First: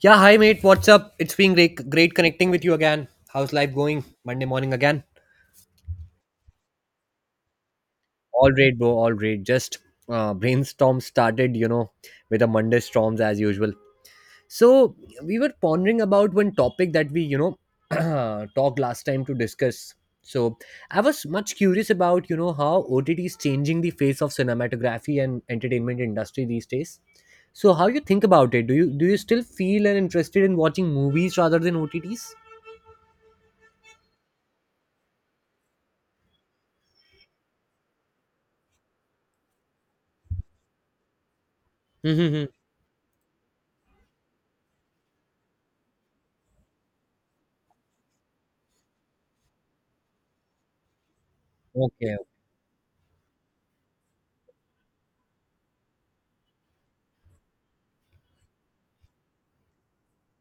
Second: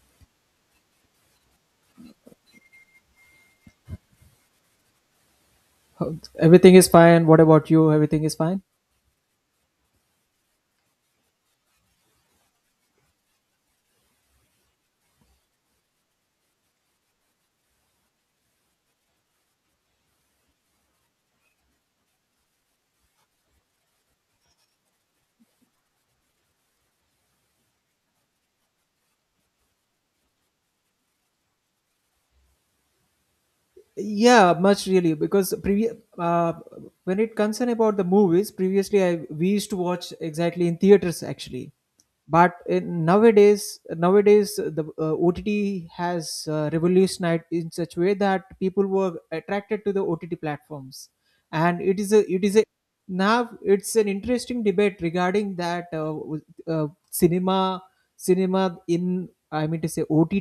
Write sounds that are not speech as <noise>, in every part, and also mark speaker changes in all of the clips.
Speaker 1: Yeah, hi mate. What's up? It's been great connecting with you again. How's life going? Monday morning again.
Speaker 2: Everything is fine. What about you? Everything is
Speaker 1: All
Speaker 2: fine?
Speaker 1: great, bro. All great. Just brainstorm started, you know, with a Monday storms as usual. So we were pondering about one topic that we, you know, <clears throat> talked last time to discuss. So I was much curious about, you know, how OTT is changing the face of cinematography and entertainment industry these days. So how you think about it? Do you still feel and interested in watching movies rather than OTTs?
Speaker 2: Yeah, much really because when it concern about the movies previously we used to watch exactly in theaters actually but
Speaker 1: <laughs>
Speaker 2: nowadays the ott has revolutionized in such way that people were attracted to the ott platforms and
Speaker 1: Okay.
Speaker 2: it is a now it's an interesting debate regarding that cinema in, I mean to say, ott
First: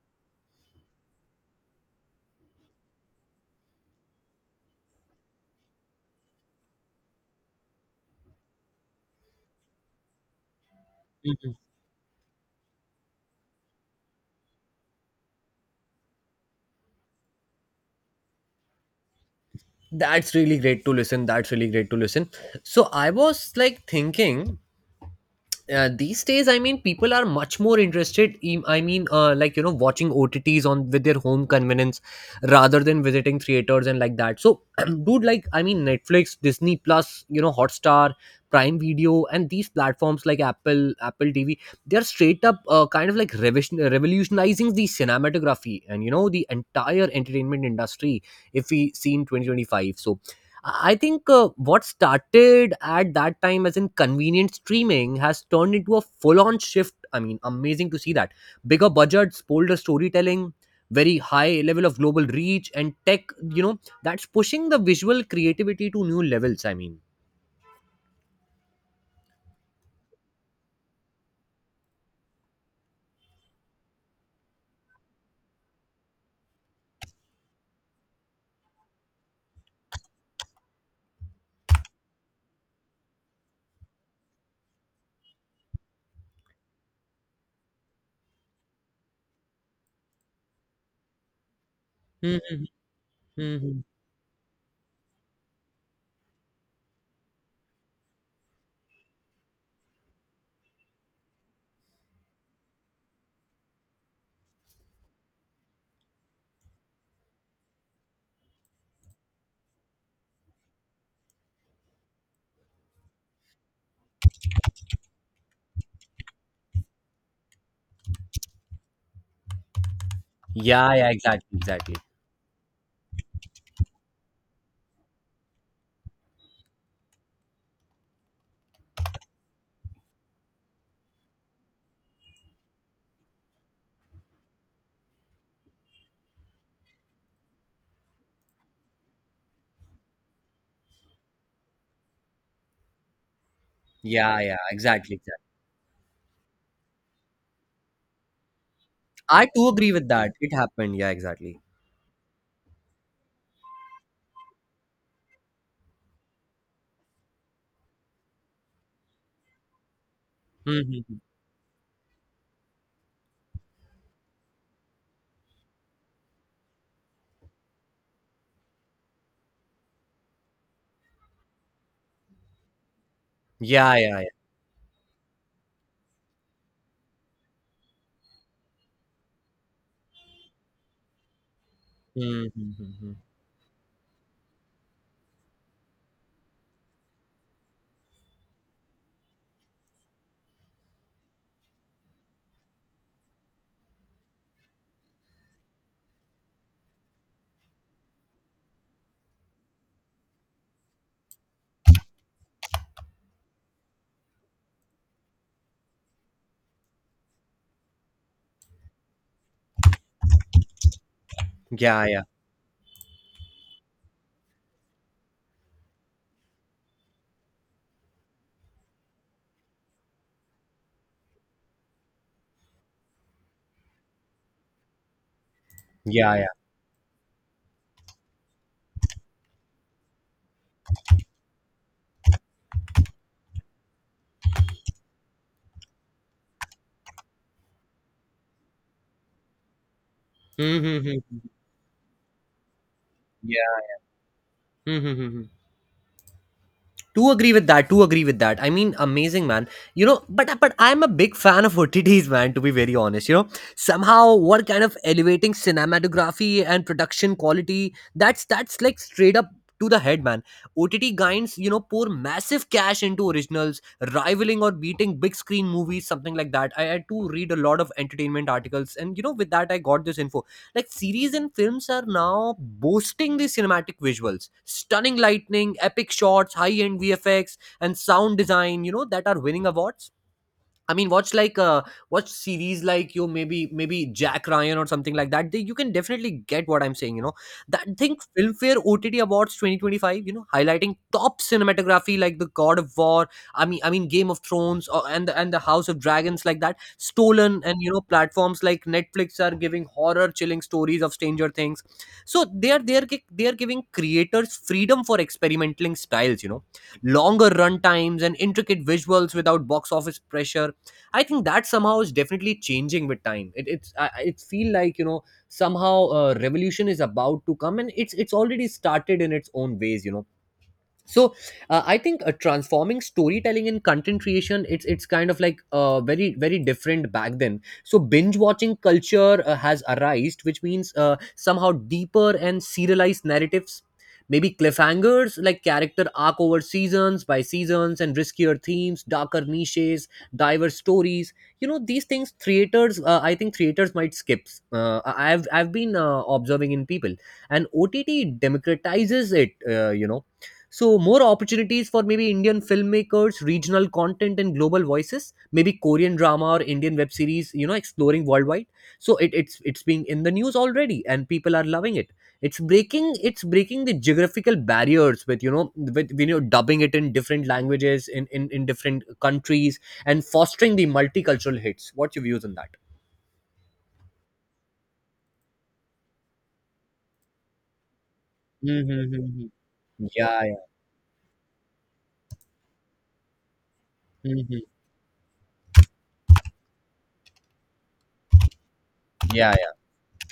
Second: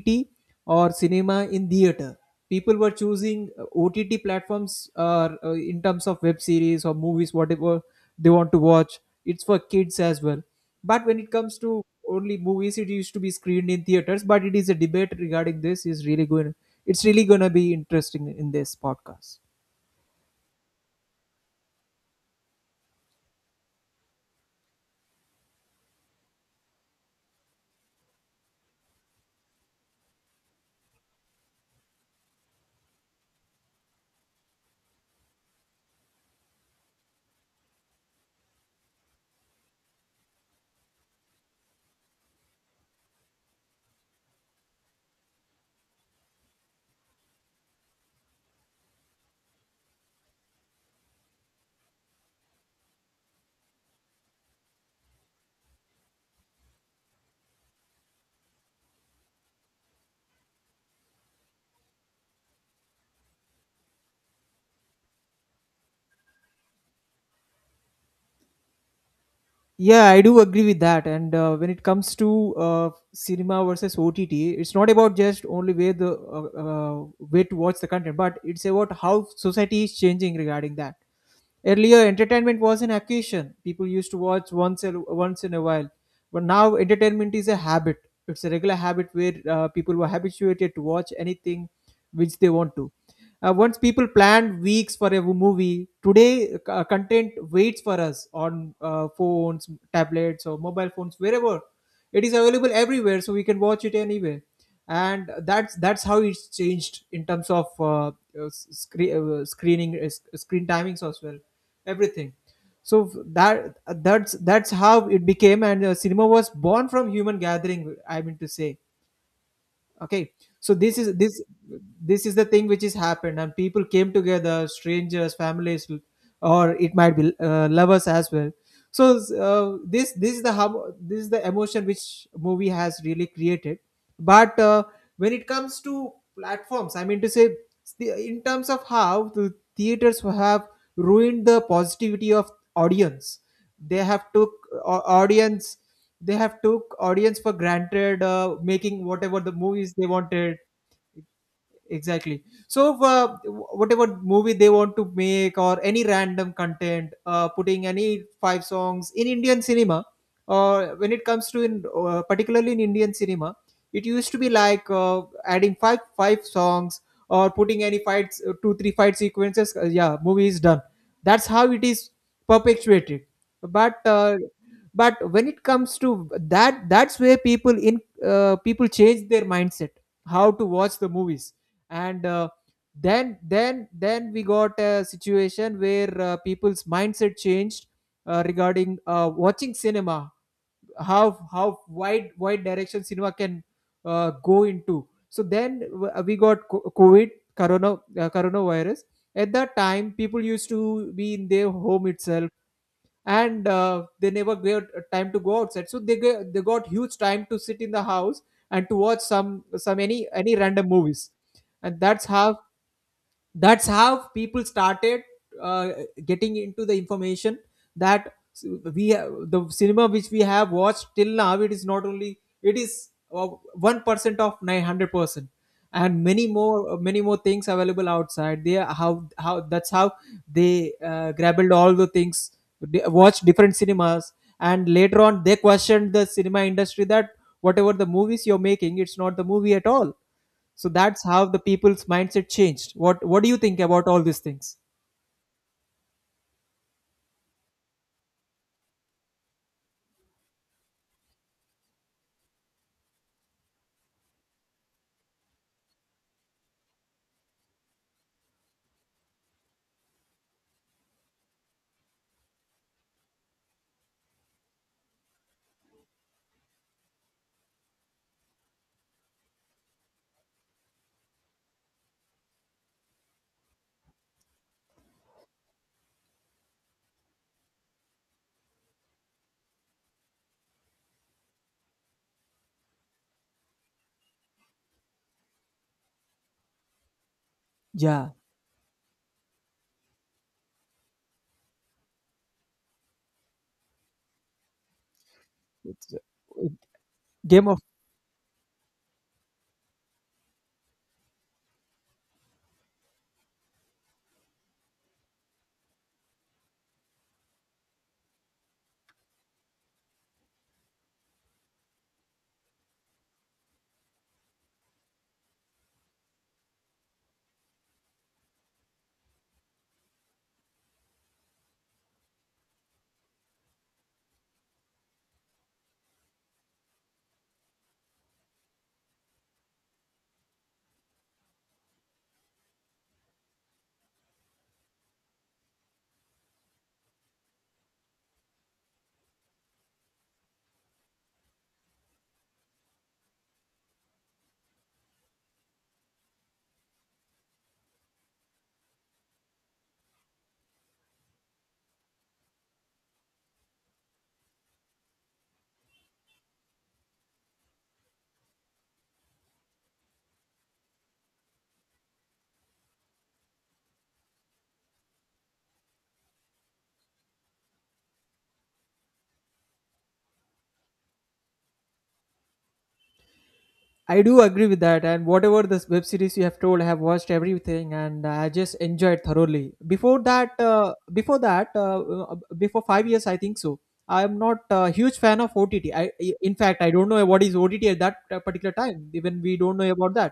Speaker 2: or cinema in theater. People were choosing OTT platforms, in terms of web series or movies, whatever they want to watch. It's for kids as well. But when it
Speaker 1: Mhm.
Speaker 2: comes to only movies, it used to be screened in theaters. But it is a debate regarding this. Is really going. It's really going to be interesting in this podcast.
Speaker 1: That's really great to listen. That's really great to listen. So I was like thinking these days, I mean, people are much more interested in, I mean like you know watching otts on with their home convenience rather than visiting theaters and like that. So <clears throat> dude, like I mean, Netflix, Disney Plus, you know, Hotstar, Prime Video, and these platforms like Apple TV, they're straight up kind of like revolutionizing the cinematography and you know the entire entertainment industry if we see in 2025. So I think what started at that time as in convenient streaming has turned into a full on shift. I mean, amazing to see that. Bigger budgets, bolder storytelling, very high level of global reach, and tech, you know, that's pushing the visual creativity to new levels. I mean,
Speaker 2: Yeah, I do agree with that. And when it comes to cinema versus OTT, it's not about just only way the way to watch the content, but it's about how society is changing regarding that. Earlier, entertainment was an occasion people used to watch once in a while, but now entertainment is a habit. It's a regular habit where people were habituated to watch anything which they
Speaker 1: hmm.
Speaker 2: want to. Once people planned weeks for a movie, today content waits for us on phones, tablets, or mobile phones, wherever. It is available everywhere, so we can watch it anywhere. And that's how it's changed in terms of screen screening, screen timings as well, everything. So that that's how it became, and cinema was born from human gathering. I mean to say, okay, so
Speaker 1: Yeah,
Speaker 2: this
Speaker 1: yeah,
Speaker 2: is this
Speaker 1: exactly, exactly.
Speaker 2: this is the thing which has happened, and people came together, strangers, families, or it might be lovers as well. So this is the this is the emotion which movie has really created. But when it comes to platforms, I mean to say, in terms of how the theaters have ruined the positivity of audience, they have
Speaker 1: Yeah, yeah, exactly, exactly.
Speaker 2: audience, they have took audience for granted, making whatever
Speaker 1: I
Speaker 2: the
Speaker 1: too agree
Speaker 2: movies they
Speaker 1: with that. It
Speaker 2: wanted.
Speaker 1: happened. Yeah, exactly.
Speaker 2: Exactly, so whatever movie they want to make, or any random content, putting any five songs in indian cinema, or when
Speaker 1: Mm-hmm.
Speaker 2: it comes to in particularly in indian cinema, it used to be like adding five songs, or putting any fights, 2 3 fight sequences, yeah, movie is done. That's how it is perpetuated.
Speaker 1: Yeah,
Speaker 2: but
Speaker 1: yeah, yeah.
Speaker 2: uh, but when it comes to that, that's where people change their mindset, how to watch the movies. And
Speaker 1: Mm-hmm.
Speaker 2: then we got a situation where people's mindset changed regarding watching cinema, how wide direction cinema can go into. So then we got covid, corona, coronavirus. At that time people used to be in their home itself, and they never got time to go outside, so they got huge time to sit in the house and to watch some any random movies. And
Speaker 1: Yeah, yeah,
Speaker 2: that's how people started uh, getting into the information that we have, the cinema which we have watched till now, it is not only, it is 1% of 900%, and
Speaker 1: yeah, yeah.
Speaker 2: many more things available outside. They are how that's how they grabbled all the things. They watched different cinemas, and later on they questioned the cinema industry that whatever the movies you're making, it's not the movie at all. So
Speaker 1: Mm-hmm.
Speaker 2: that's how the people's mindset changed. What do you think
Speaker 1: Yeah.
Speaker 2: about all these things?
Speaker 1: Hmm. To agree with that, I mean amazing, man. You know, but I'm a big fan of otts, man, to be very honest. You know, somehow what kind of elevating cinematography and production quality, that's like straight up to the head, man. OTT guides, you know, pour massive cash into originals, rivaling or beating big screen movies, something like that. I had to read a lot of entertainment articles, and you know, with that I got this info, like series and films are now boasting the cinematic visuals, stunning lightning, epic shots, high-end VFX, and sound design, you know, that are winning awards. I mean, watch like watch series like you maybe Jack Ryan or something like that. They, you can definitely get what I'm saying. You know, that thing
Speaker 2: Yeah,
Speaker 1: Filmfare OTT Awards 2025, you know, highlighting top cinematography like the God of War. I mean, Game of Thrones, or and the House of
Speaker 2: it's,
Speaker 1: Dragons, like
Speaker 2: uh,
Speaker 1: that. Stolen,
Speaker 2: game
Speaker 1: and
Speaker 2: of
Speaker 1: you know, platforms like Netflix are giving horror chilling stories of Stranger Things. So they are giving creators freedom for experimenting styles, you know, longer run times and intricate visuals without box office pressure. I think that somehow is definitely changing with time. It it's I- it feel like, you know, somehow revolution is about to come, and it's already started in its own ways. You know, so I think transforming storytelling in content creation, it's kind of like very different back then. So binge watching culture has arisen, which means somehow deeper and serialized narratives, maybe cliffhangers like character arc over seasons by seasons, and riskier themes, darker niches, diverse stories, you know, these things creators I think creators might skip. I've been observing in people, and ott democratizes it you know. So, more opportunities for maybe Indian filmmakers, regional content, and global voices. Maybe Korean drama or Indian web series, you know, exploring worldwide. So it, it's being in the news already, and people are loving it. It's breaking the geographical barriers with, you know, dubbing it in different languages in in different countries, and fostering the multicultural hits. What's your views on that?
Speaker 2: I do agree with that, and whatever the web series you have told, I have watched everything, and I just enjoyed
Speaker 1: Mm-hmm.
Speaker 2: thoroughly.
Speaker 1: Yeah, yeah.
Speaker 2: Before 5 years, I think so. I am not
Speaker 1: Hmm.
Speaker 2: a huge fan of OTT. In fact, I don't know what is OTT at that particular time. Even
Speaker 1: Yeah,
Speaker 2: we
Speaker 1: yeah.
Speaker 2: don't know about that.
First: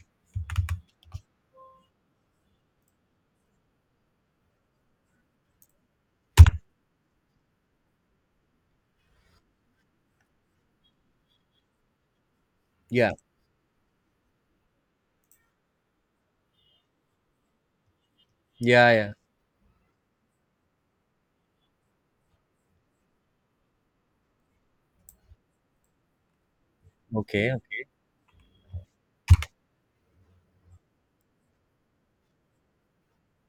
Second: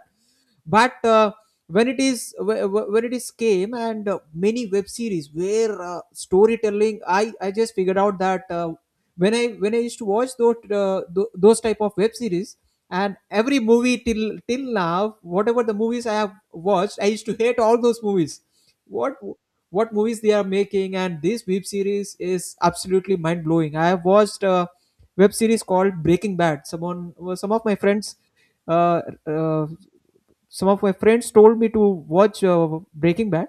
Speaker 2: But when it is when it is came, and many web series where storytelling, I just figured out that when I used to watch those those type of web series,
Speaker 1: Yeah,
Speaker 2: and every movie till now, whatever the movies I have watched, I used to hate all those movies.
Speaker 1: yeah, yeah.
Speaker 2: what what movies they are making, and this web series is absolutely mind blowing. I have watched a web series called breaking bad. Someone,
Speaker 1: Okay.
Speaker 2: some of my
Speaker 1: Okay.
Speaker 2: friends, uh, uh, some of my friends told me to watch breaking bad.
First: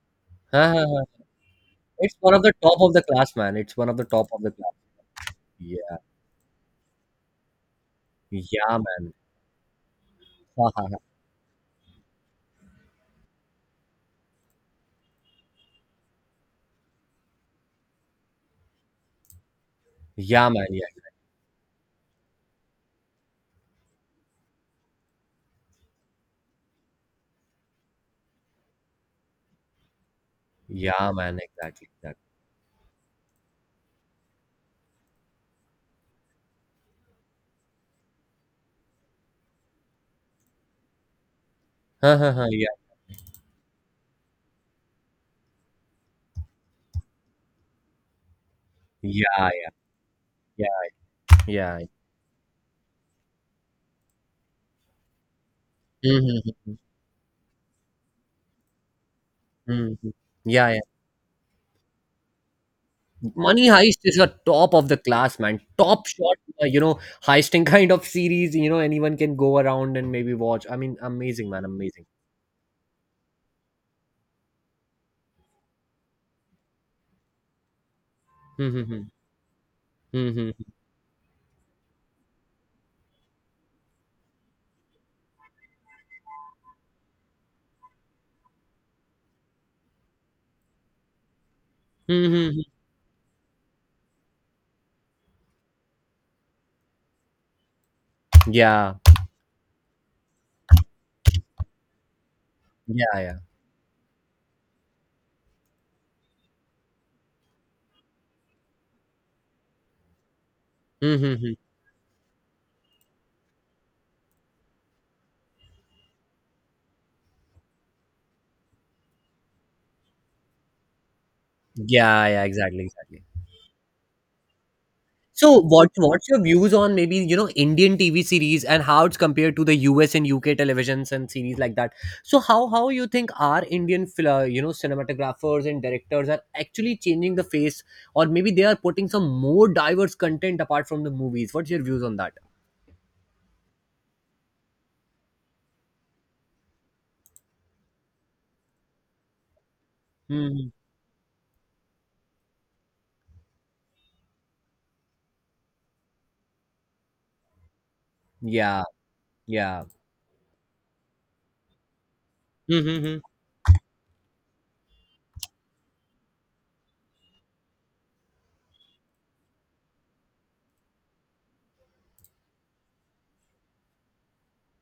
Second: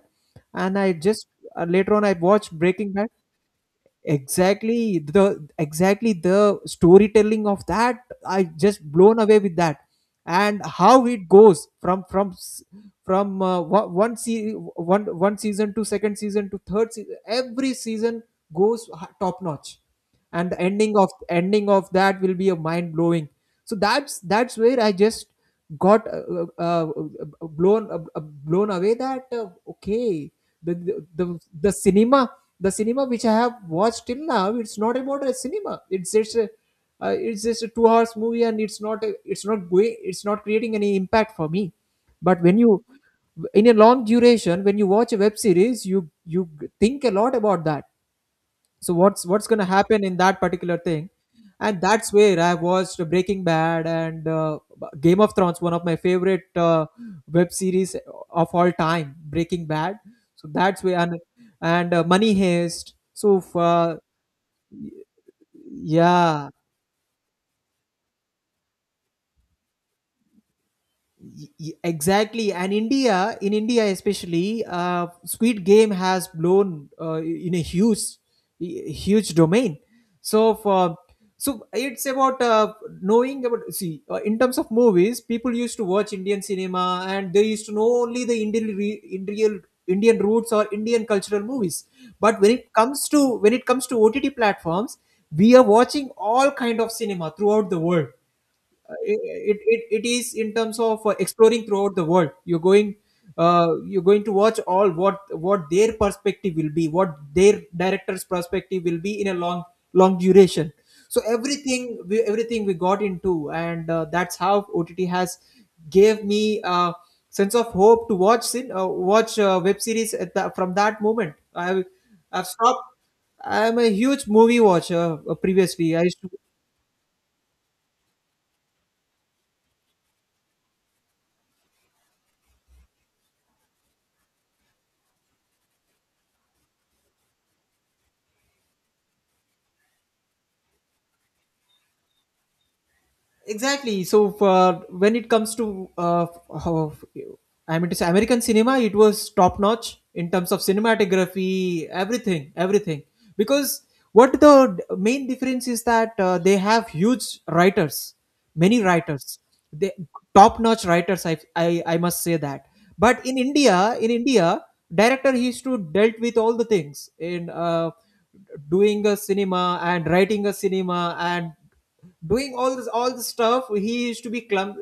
Speaker 1: Ha, ha,
Speaker 2: And I
Speaker 1: ha.
Speaker 2: just later on I
Speaker 1: It's one of the
Speaker 2: watched
Speaker 1: top of
Speaker 2: breaking
Speaker 1: the
Speaker 2: bad.
Speaker 1: class, man. It's one of the top of the class. Yeah.
Speaker 2: Exactly the storytelling of that, I
Speaker 1: Yeah,
Speaker 2: just
Speaker 1: man.
Speaker 2: blown
Speaker 1: <laughs>
Speaker 2: away with that. And
Speaker 1: Ha, ha, ha.
Speaker 2: how it goes from one one se- one one season to second season to third season, every season goes top notch.
Speaker 1: Yeah,
Speaker 2: And the
Speaker 1: man. Yeah.
Speaker 2: ending of that will be a mind blowing. So that's where I just got blown away that, okay,
Speaker 1: Yeah, man.
Speaker 2: the
Speaker 1: Exactly. Exactly.
Speaker 2: cinema, the cinema which I have watched till now, it's not about a cinema. It's just a 2 hours movie, and it's not a, it's not going, it's not creating any impact for me.
Speaker 1: <laughs> Ha, ha,
Speaker 2: But
Speaker 1: ha.
Speaker 2: when
Speaker 1: Yeah.
Speaker 2: you, in a long duration, when you watch a web series, you think a lot about that. So what's going to
Speaker 1: Yeah.
Speaker 2: happen in that
Speaker 1: Yeah.
Speaker 2: particular thing.
Speaker 1: Yeah.
Speaker 2: And
Speaker 1: Yeah.
Speaker 2: that's where I watched breaking bad, and game of thrones, one of my favorite
Speaker 1: Mhm.
Speaker 2: web series of all time, breaking
Speaker 1: Mhm.
Speaker 2: bad. So
Speaker 1: Yeah, yeah.
Speaker 2: that's where, and money heist. So
Speaker 1: Money Heist is a top of the class, man. Top shot,
Speaker 2: yeah.
Speaker 1: you know, heisting <laughs> kind of series. You know, anyone can go around and maybe watch. I mean, amazing, man. Amazing.
Speaker 2: Exactly, and india especially, uh, squid game has blown uh, in a
Speaker 1: Mm-hmm.
Speaker 2: huge domain. so
Speaker 1: Mm-hmm.
Speaker 2: for so it's about knowing about, see, in terms of movies, people used to watch indian cinema, and they used to know only the indian, indian roots or indian cultural movies. But
Speaker 1: Mm-hmm.
Speaker 2: when it comes to ott platforms, we are watching all kind of cinema throughout the world.
Speaker 1: Yeah.
Speaker 2: It is in terms of exploring throughout the world. You're going,
Speaker 1: Yeah. Yeah.
Speaker 2: you're going to watch all what their perspective will be, what their director's perspective will be in a long duration. So
Speaker 1: Mm-hmm.
Speaker 2: everything we got into. And that's how ott has gave me a sense of hope to watch sin watch web series. At the, from that moment I,
Speaker 1: Yeah. Yeah.
Speaker 2: I've
Speaker 1: Exactly.
Speaker 2: stopped.
Speaker 1: Exactly.
Speaker 2: I'm a huge movie watcher.
Speaker 1: So what
Speaker 2: Previously I used
Speaker 1: what's
Speaker 2: to
Speaker 1: your views on maybe, you know, Indian TV series, and how it's compared to the US and UK televisions and series like that? So how you think our Indian you know, cinematographers and directors are actually changing the face, or maybe they are putting some more diverse content apart from the movies? What's your views on that?
Speaker 2: exactly. So for when it comes to how, I mean to say, american cinema, it was top notch in terms of
Speaker 1: Hmm.
Speaker 2: cinematography, everything. Because what the main difference is that they have huge writers, many
Speaker 1: Yeah,
Speaker 2: writers.
Speaker 1: yeah.
Speaker 2: They top notch writers. I must say that.
Speaker 1: Mm-hmm.
Speaker 2: But in india, director he used to dealt with all the things in doing a cinema and writing a cinema and doing all this stuff. He used to be clump,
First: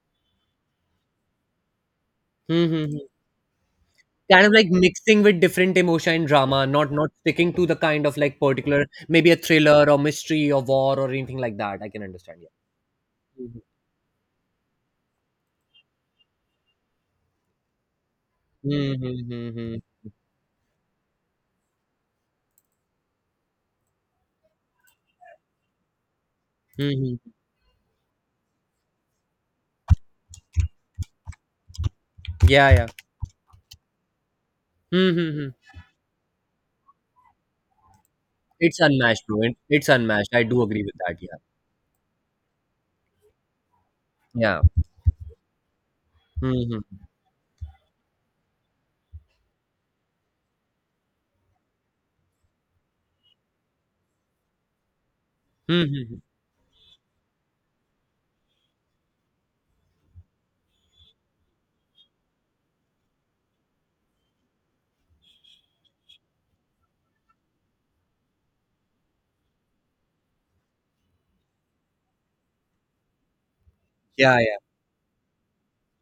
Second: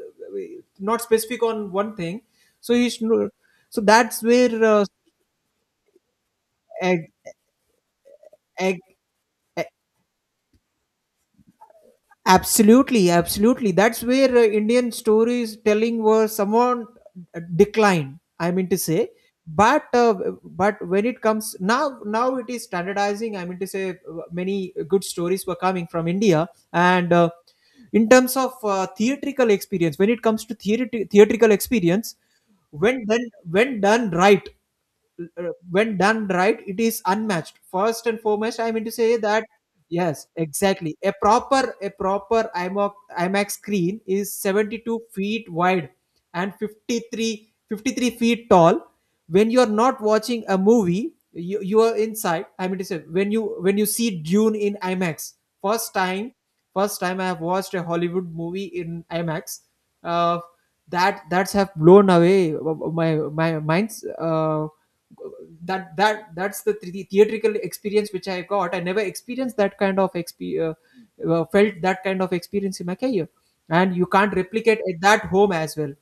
Speaker 2: not specific on one thing. So
Speaker 1: Mm-hmm.
Speaker 2: he's no- so that's
Speaker 1: Kind
Speaker 2: where
Speaker 1: of like mixing with different emotion and drama, not
Speaker 2: ag,
Speaker 1: not sticking to the kind of like
Speaker 2: ag,
Speaker 1: particular maybe a thriller or mystery or war or anything like that. I can understand.
Speaker 2: absolutely,
Speaker 1: Yeah.
Speaker 2: absolutely. That's where Indian storytelling was somewhat declined, I mean to
Speaker 1: Hmm,
Speaker 2: say.
Speaker 1: hmm, hmm, hmm.
Speaker 2: But but when it comes now, now it is standardizing, I mean to say. Uh, many good stories were coming from India,
Speaker 1: Hmm,
Speaker 2: and
Speaker 1: hmm.
Speaker 2: in terms of theatrical experience, when it comes to theatrical experience,
Speaker 1: Yeah, yeah.
Speaker 2: when done right,
Speaker 1: Hmm, hmm,
Speaker 2: uh,
Speaker 1: hmm.
Speaker 2: when done right, it is unmatched. First and foremost, I
Speaker 1: It's
Speaker 2: mean to say
Speaker 1: unmatched, bro.
Speaker 2: that.
Speaker 1: It- It's
Speaker 2: Yes,
Speaker 1: unmatched. I do agree with
Speaker 2: exactly. A
Speaker 1: that. Yeah.
Speaker 2: proper a proper IMAX screen is
Speaker 1: Yeah.
Speaker 2: 72 feet wide
Speaker 1: Hmm,
Speaker 2: and
Speaker 1: hmm.
Speaker 2: 53 feet tall. When you are not watching a movie, you are inside. I mean to say, when you see Dune in IMAX
Speaker 1: Hmm,
Speaker 2: first
Speaker 1: hmm, hmm.
Speaker 2: time, first time, I have watched a Hollywood movie in IMAX. Uh, that's have blown away, my mind's that that that's the theatrical experience which I got. I never experienced that kind of felt that kind of experience in my career, and you can't
Speaker 1: Yeah, yeah.
Speaker 2: replicate it at home as well.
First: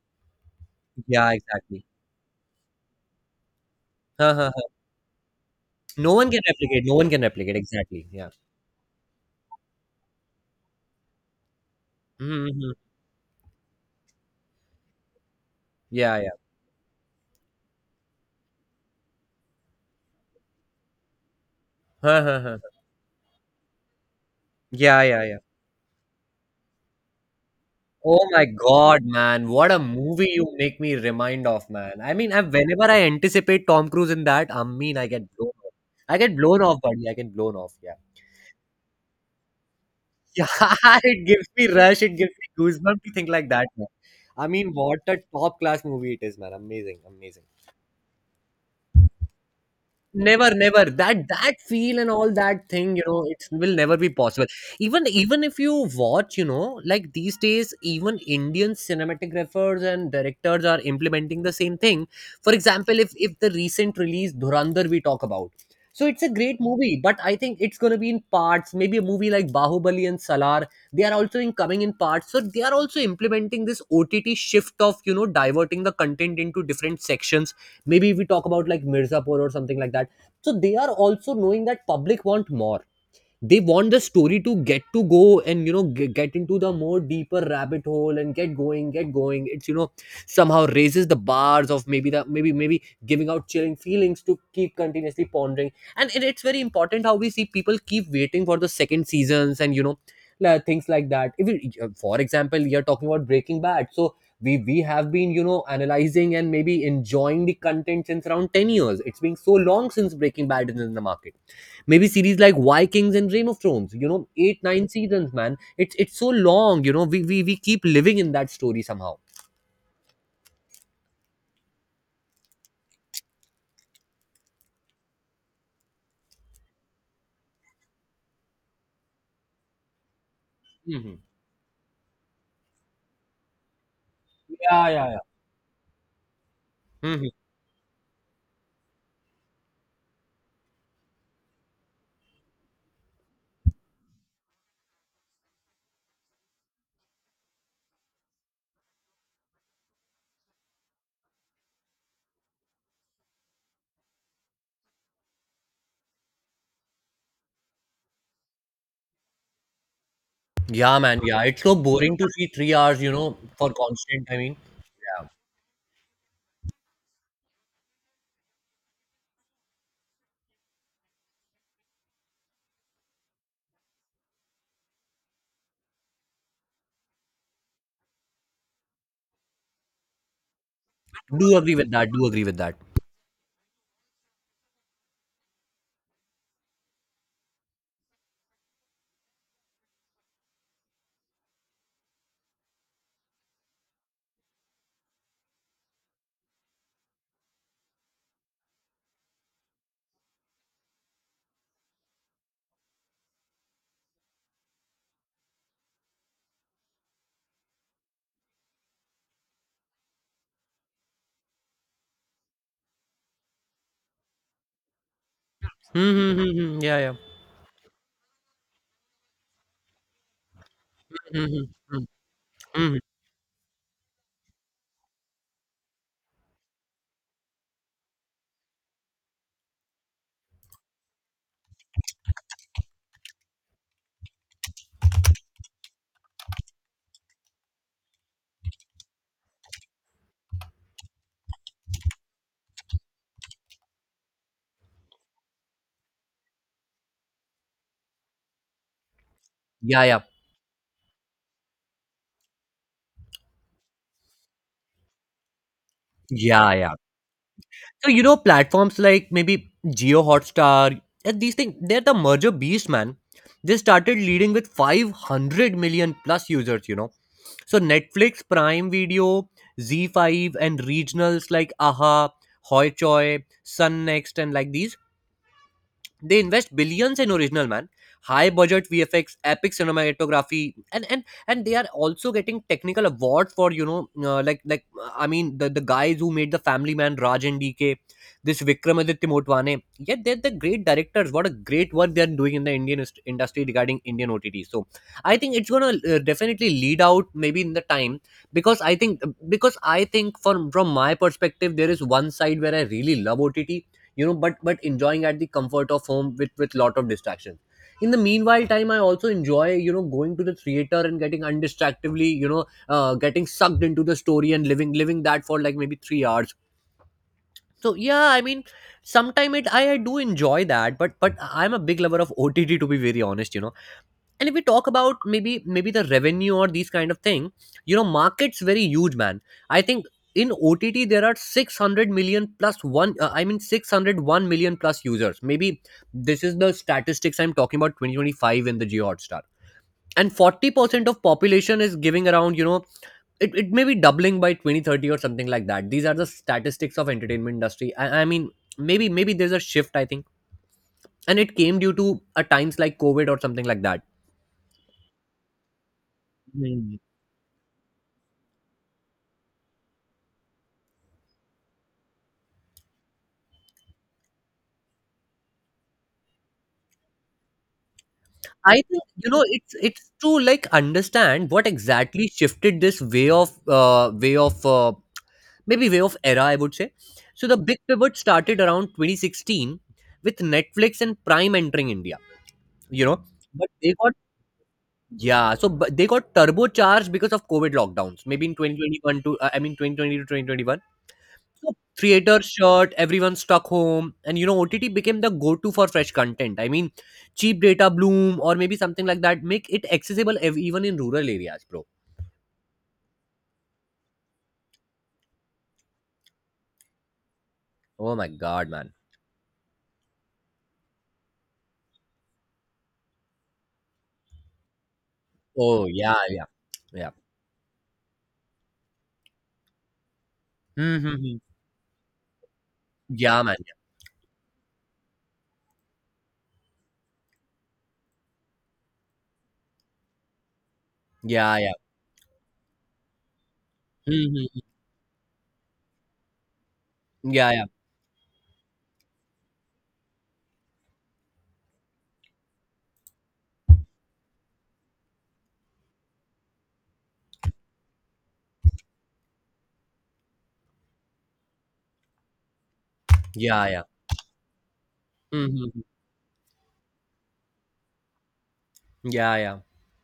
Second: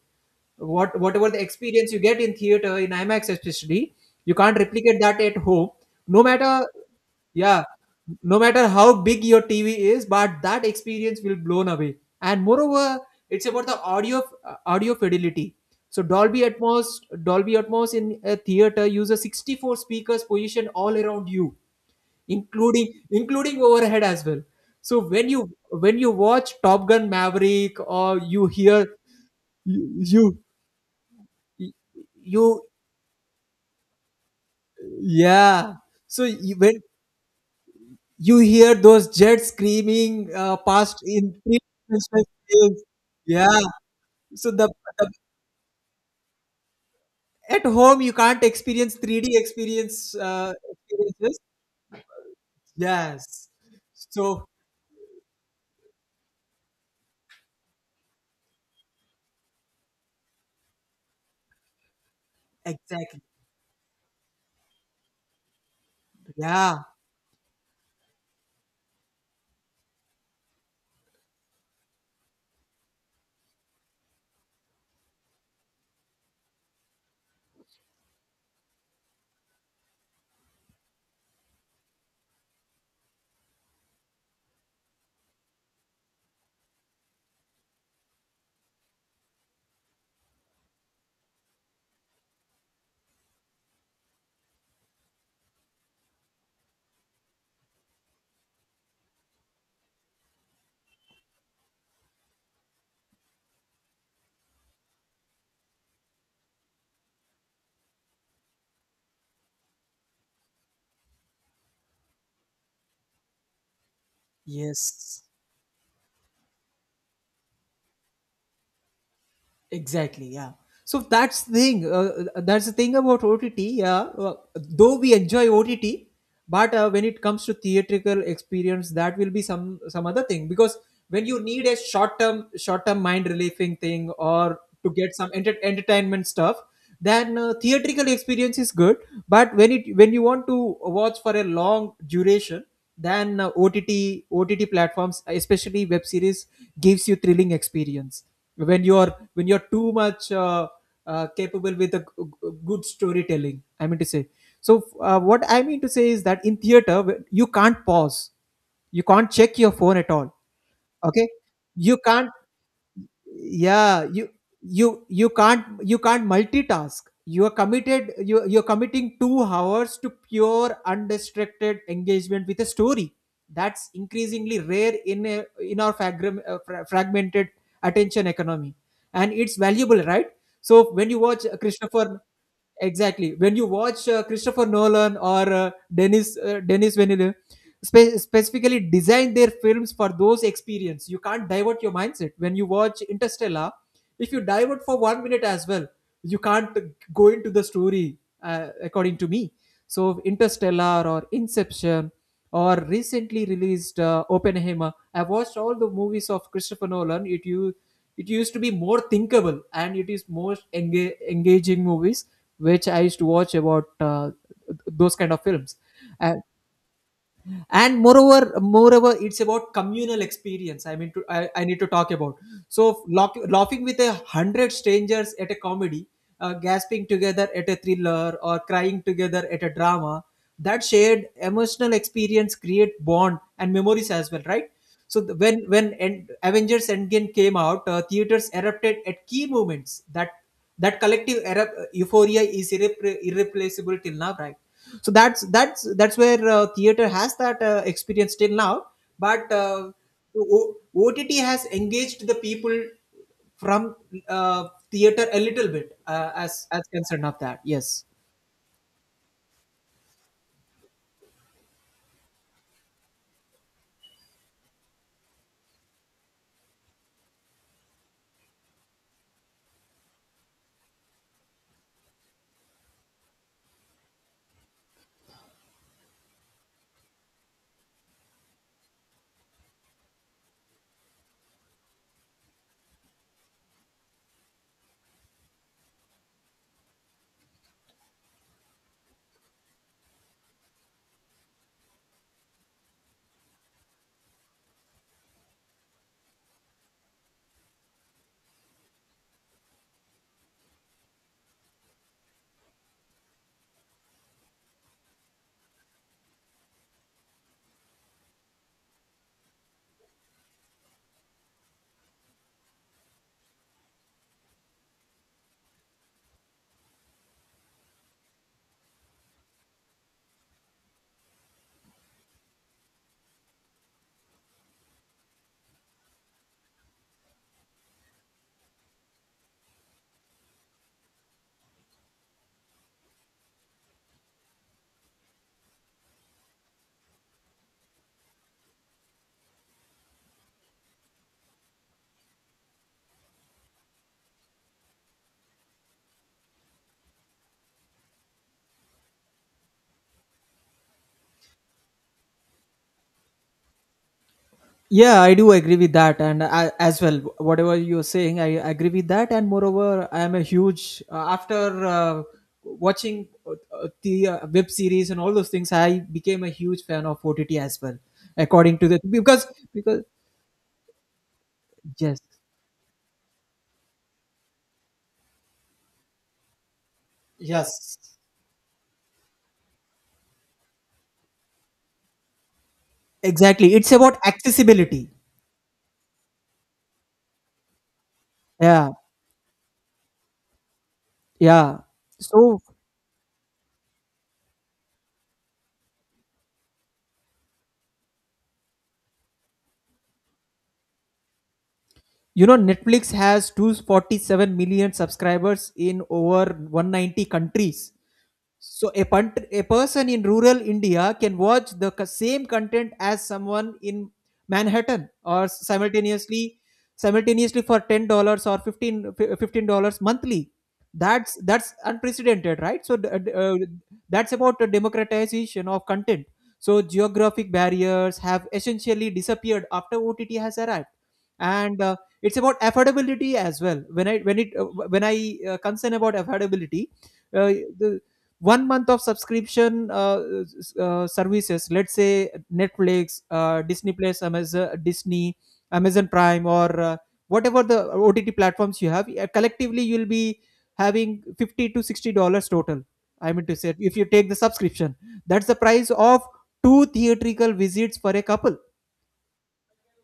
Speaker 2: Whatever
Speaker 1: Yeah,
Speaker 2: the
Speaker 1: exactly.
Speaker 2: experience you get in theater, in IMAX especially,
Speaker 1: Huh,
Speaker 2: you
Speaker 1: huh,
Speaker 2: can't
Speaker 1: huh.
Speaker 2: replicate that at home,
Speaker 1: No
Speaker 2: no
Speaker 1: one can
Speaker 2: matter,
Speaker 1: replicate. No one can replicate.
Speaker 2: yeah,
Speaker 1: Exactly. Yeah.
Speaker 2: no matter how big your TV is, but that experience will blown away. And
Speaker 1: Hmm, hmm.
Speaker 2: moreover, it's about the audio audio fidelity. So
Speaker 1: Yeah, yeah.
Speaker 2: Dolby Atmos in a theater uses 64 speakers positioned all around you,
Speaker 1: Huh, huh, huh.
Speaker 2: including overhead as well. So
Speaker 1: Yeah, yeah,
Speaker 2: when
Speaker 1: yeah.
Speaker 2: you when you watch Top Gun Maverick, or
Speaker 1: Oh my
Speaker 2: you hear,
Speaker 1: God, man. What a movie
Speaker 2: you,
Speaker 1: you make me remind of,
Speaker 2: you,
Speaker 1: man. I mean, I,
Speaker 2: you,
Speaker 1: whenever I anticipate Tom Cruise in that, I mean, I get blown off.
Speaker 2: yeah,
Speaker 1: I
Speaker 2: so
Speaker 1: get
Speaker 2: you,
Speaker 1: blown
Speaker 2: when
Speaker 1: off, buddy. I get blown off. Yeah.
Speaker 2: you hear those jets screaming
Speaker 1: Yeah,
Speaker 2: past
Speaker 1: <laughs> it
Speaker 2: in
Speaker 1: gives me rush. It
Speaker 2: three-dimensional
Speaker 1: gives me
Speaker 2: space,
Speaker 1: goosebumps to think like
Speaker 2: yeah,
Speaker 1: that, man. I
Speaker 2: so
Speaker 1: mean, what
Speaker 2: the
Speaker 1: a top class movie it is, man! Amazing, amazing.
Speaker 2: at home you can't experience 3D
Speaker 1: never never that
Speaker 2: experiences,
Speaker 1: that feel and all that thing, you know, it
Speaker 2: yes,
Speaker 1: will never be
Speaker 2: so,
Speaker 1: possible. Even, even if you watch, you know, like these days even Indian cinematographers and directors are implementing the same thing. For example, if
Speaker 2: exactly,
Speaker 1: if the recent release Dhurandhar we talk about, so it's a great
Speaker 2: yeah,
Speaker 1: movie, but I think it's going to be in parts. Maybe a movie like Bahubali and Salar, they are also in coming in parts, so they are also implementing this ott shift of, you know, diverting the content into different sections. Maybe we talk about like Mirzapur or something like that, so they are also knowing that public want more. They want the story to get to go and, you know, get into the more deeper rabbit hole and get going. It's, you know, somehow raises the bars of maybe the maybe giving out chilling feelings to keep continuously pondering. And it, it's very important how we see people keep waiting for the second seasons, and you know things like that. If you, for example, you're talking about breaking bad, so we have been, you know, analyzing and maybe enjoying the content since around 10 years. It's been so long since breaking bad is in the market. Maybe series like Vikings and Game of Thrones. You know, 8 9
Speaker 2: yes.
Speaker 1: seasons, man. It's so long. You know, we we keep living in that story somehow.
Speaker 2: Exactly, yeah. So that's the thing. That's the thing about OTT. Yeah, though we enjoy OTT, but when it comes to theatrical experience, that will be some other thing. Because
Speaker 1: Hmm.
Speaker 2: when you need a short term mind relieving thing, or
Speaker 1: Yeah,
Speaker 2: to
Speaker 1: yeah,
Speaker 2: get
Speaker 1: yeah.
Speaker 2: some entertainment stuff,
Speaker 1: Hmm.
Speaker 2: then theatrical experience is good. But when it, when you want to watch for a long duration, then OTT platforms, especially web series, gives you thrilling experience when you're too much capable with a good storytelling, I mean to say. So what I mean to say is that in theater you can't pause, you can't check your phone at all.
Speaker 1: Yeah, man.
Speaker 2: Okay,
Speaker 1: Yeah, it's so
Speaker 2: you
Speaker 1: boring to
Speaker 2: can't,
Speaker 1: see 3 hours. You know, for
Speaker 2: yeah,
Speaker 1: constant.
Speaker 2: you
Speaker 1: I mean,
Speaker 2: you
Speaker 1: yeah.
Speaker 2: you can't, you can't multitask. You are committed. You're committing 2 hours to pure undistracted engagement with a story. That's increasingly rare in a, in our fragmented attention economy, and it's valuable, right? So when you watch
Speaker 1: Do agree with that.
Speaker 2: christopher
Speaker 1: Do agree with that.
Speaker 2: exactly, when you watch Christopher Nolan or Dennis Villeneuve specifically design their films for those experience, you can't divert your mindset. When you watch Interstellar, if you divert for 1 minute as well, you can't go into the story, according to me. So Interstellar or Inception or recently released Oppenheimer, I've watched all the movies of Christopher Nolan. It used to be more thinkable, and it is more engaging movies, which I used to watch about those kind of films. And
Speaker 1: Mm-hmm, yeah, yeah.
Speaker 2: moreover it's about communal experience. I mean to,
Speaker 1: Hmm.
Speaker 2: I need to talk about.
Speaker 1: Hmm.
Speaker 2: So laughing with 100 strangers at a comedy, gasping together at a thriller, or crying together at a drama, that shared emotional experience create bond and memories as well, right? So Avengers Endgame came out, theaters erupted at key moments. That collective euphoria is irreplaceable till now, right? So that's where theater has that experience till now. But
Speaker 1: Yeah, yeah.
Speaker 2: o- OTT has engaged the people from theater a little bit,
Speaker 1: Yeah,
Speaker 2: as
Speaker 1: yeah.
Speaker 2: concerned of that, yes.
Speaker 1: So you know, platforms like maybe Geo Hotstar and these things, they're the merger beast, man. They started leading with 500 million plus users, you know. So Netflix, Prime Video, Z5, and regionals like Aha, Hoichoi, Sun Next, and like these, they invest billions in original, man. High budget vfx, epic cinematography, and they are also getting technical awards for you know, I mean, the guys who made The Family Man, Raj and DK, this Vikramaditya Motwane. Yet they're the great directors. What a great work they're doing in the Indian industry regarding Indian OTT. So I think it's going to definitely lead out, maybe in the time. Because i think because i think from my perspective, there is one side where I really love OTT, you know, but enjoying at the comfort of home with lot of distractions. In the meanwhile time, I also enjoy, you know, going to the theater and getting undistractively, you know, getting sucked into the story and living that for like maybe 3 hours. So yeah, I mean, sometime it, I do enjoy that, but I'm a big lover of OTT, to be very honest, you know. And if we talk about maybe the revenue or these kind of thing, you know, markets very huge, man. I think in OTT there are 600 million plus one, I mean 601 million plus users, maybe. This is the statistics I'm talking about, 2025, in the Geo Hotstar. And 40% of population is giving around, you know, it may be doubling by 2030 or something like that. These are the statistics of entertainment industry. I mean, maybe there's a shift, I think. And it came due to a times like COVID or something like
Speaker 2: Yeah, I do agree with that, and I,
Speaker 1: that.
Speaker 2: as well, whatever you're saying, I agree with that. And moreover, I am a huge after watching the web series and all those things. I became a huge fan of OTT as well,
Speaker 1: I
Speaker 2: according to the
Speaker 1: think, you know,
Speaker 2: because
Speaker 1: it's
Speaker 2: because
Speaker 1: to, like, understand what
Speaker 2: yes,
Speaker 1: exactly shifted this way of, maybe way of era, I would say. So the big
Speaker 2: yes,
Speaker 1: pivot started around 2016 with Netflix and Prime entering India. You know, but
Speaker 2: exactly. It's
Speaker 1: they got
Speaker 2: about accessibility.
Speaker 1: yeah, so but they got turbocharged because of COVID lockdowns. Maybe in
Speaker 2: Yeah,
Speaker 1: 2021 to, I mean 2020 to 2021. So
Speaker 2: yeah.
Speaker 1: theater
Speaker 2: So
Speaker 1: shut, everyone stuck home, and you know, OTT became the go to for fresh content. I mean, cheap data bloom or maybe something like that. Make it accessible, even in rural areas, bro.
Speaker 2: you know, Netflix has 247 million subscribers in over 190 countries.
Speaker 1: Oh my god,
Speaker 2: So
Speaker 1: man.
Speaker 2: a, punt, a person in rural India can watch the same content as someone in Manhattan or
Speaker 1: Oh, yeah, yeah,
Speaker 2: simultaneously
Speaker 1: yeah.
Speaker 2: simultaneously for $10 or fifteen dollars monthly. That's
Speaker 1: Mm-hmm.
Speaker 2: that's unprecedented, right? So
Speaker 1: Yeah, man.
Speaker 2: that's about the democratization of content. So geographic barriers have essentially disappeared after OTT has arrived.
Speaker 1: Yeah, yeah.
Speaker 2: And it's about affordability as well. When I when it
Speaker 1: Mm-hmm.
Speaker 2: uh, when I concern about affordability,
Speaker 1: Yeah, yeah.
Speaker 2: the 1 month of subscription services, let's say Netflix, disney plus amazon disney Amazon Prime, or whatever the OTT platforms you have, collectively you'll be having 50 to $60 total, I mean to
Speaker 1: Yeah,
Speaker 2: say,
Speaker 1: yeah.
Speaker 2: if you take the subscription. That's the
Speaker 1: Mm-hmm.
Speaker 2: price of two theatrical visits for a couple.
Speaker 1: Yeah, yeah.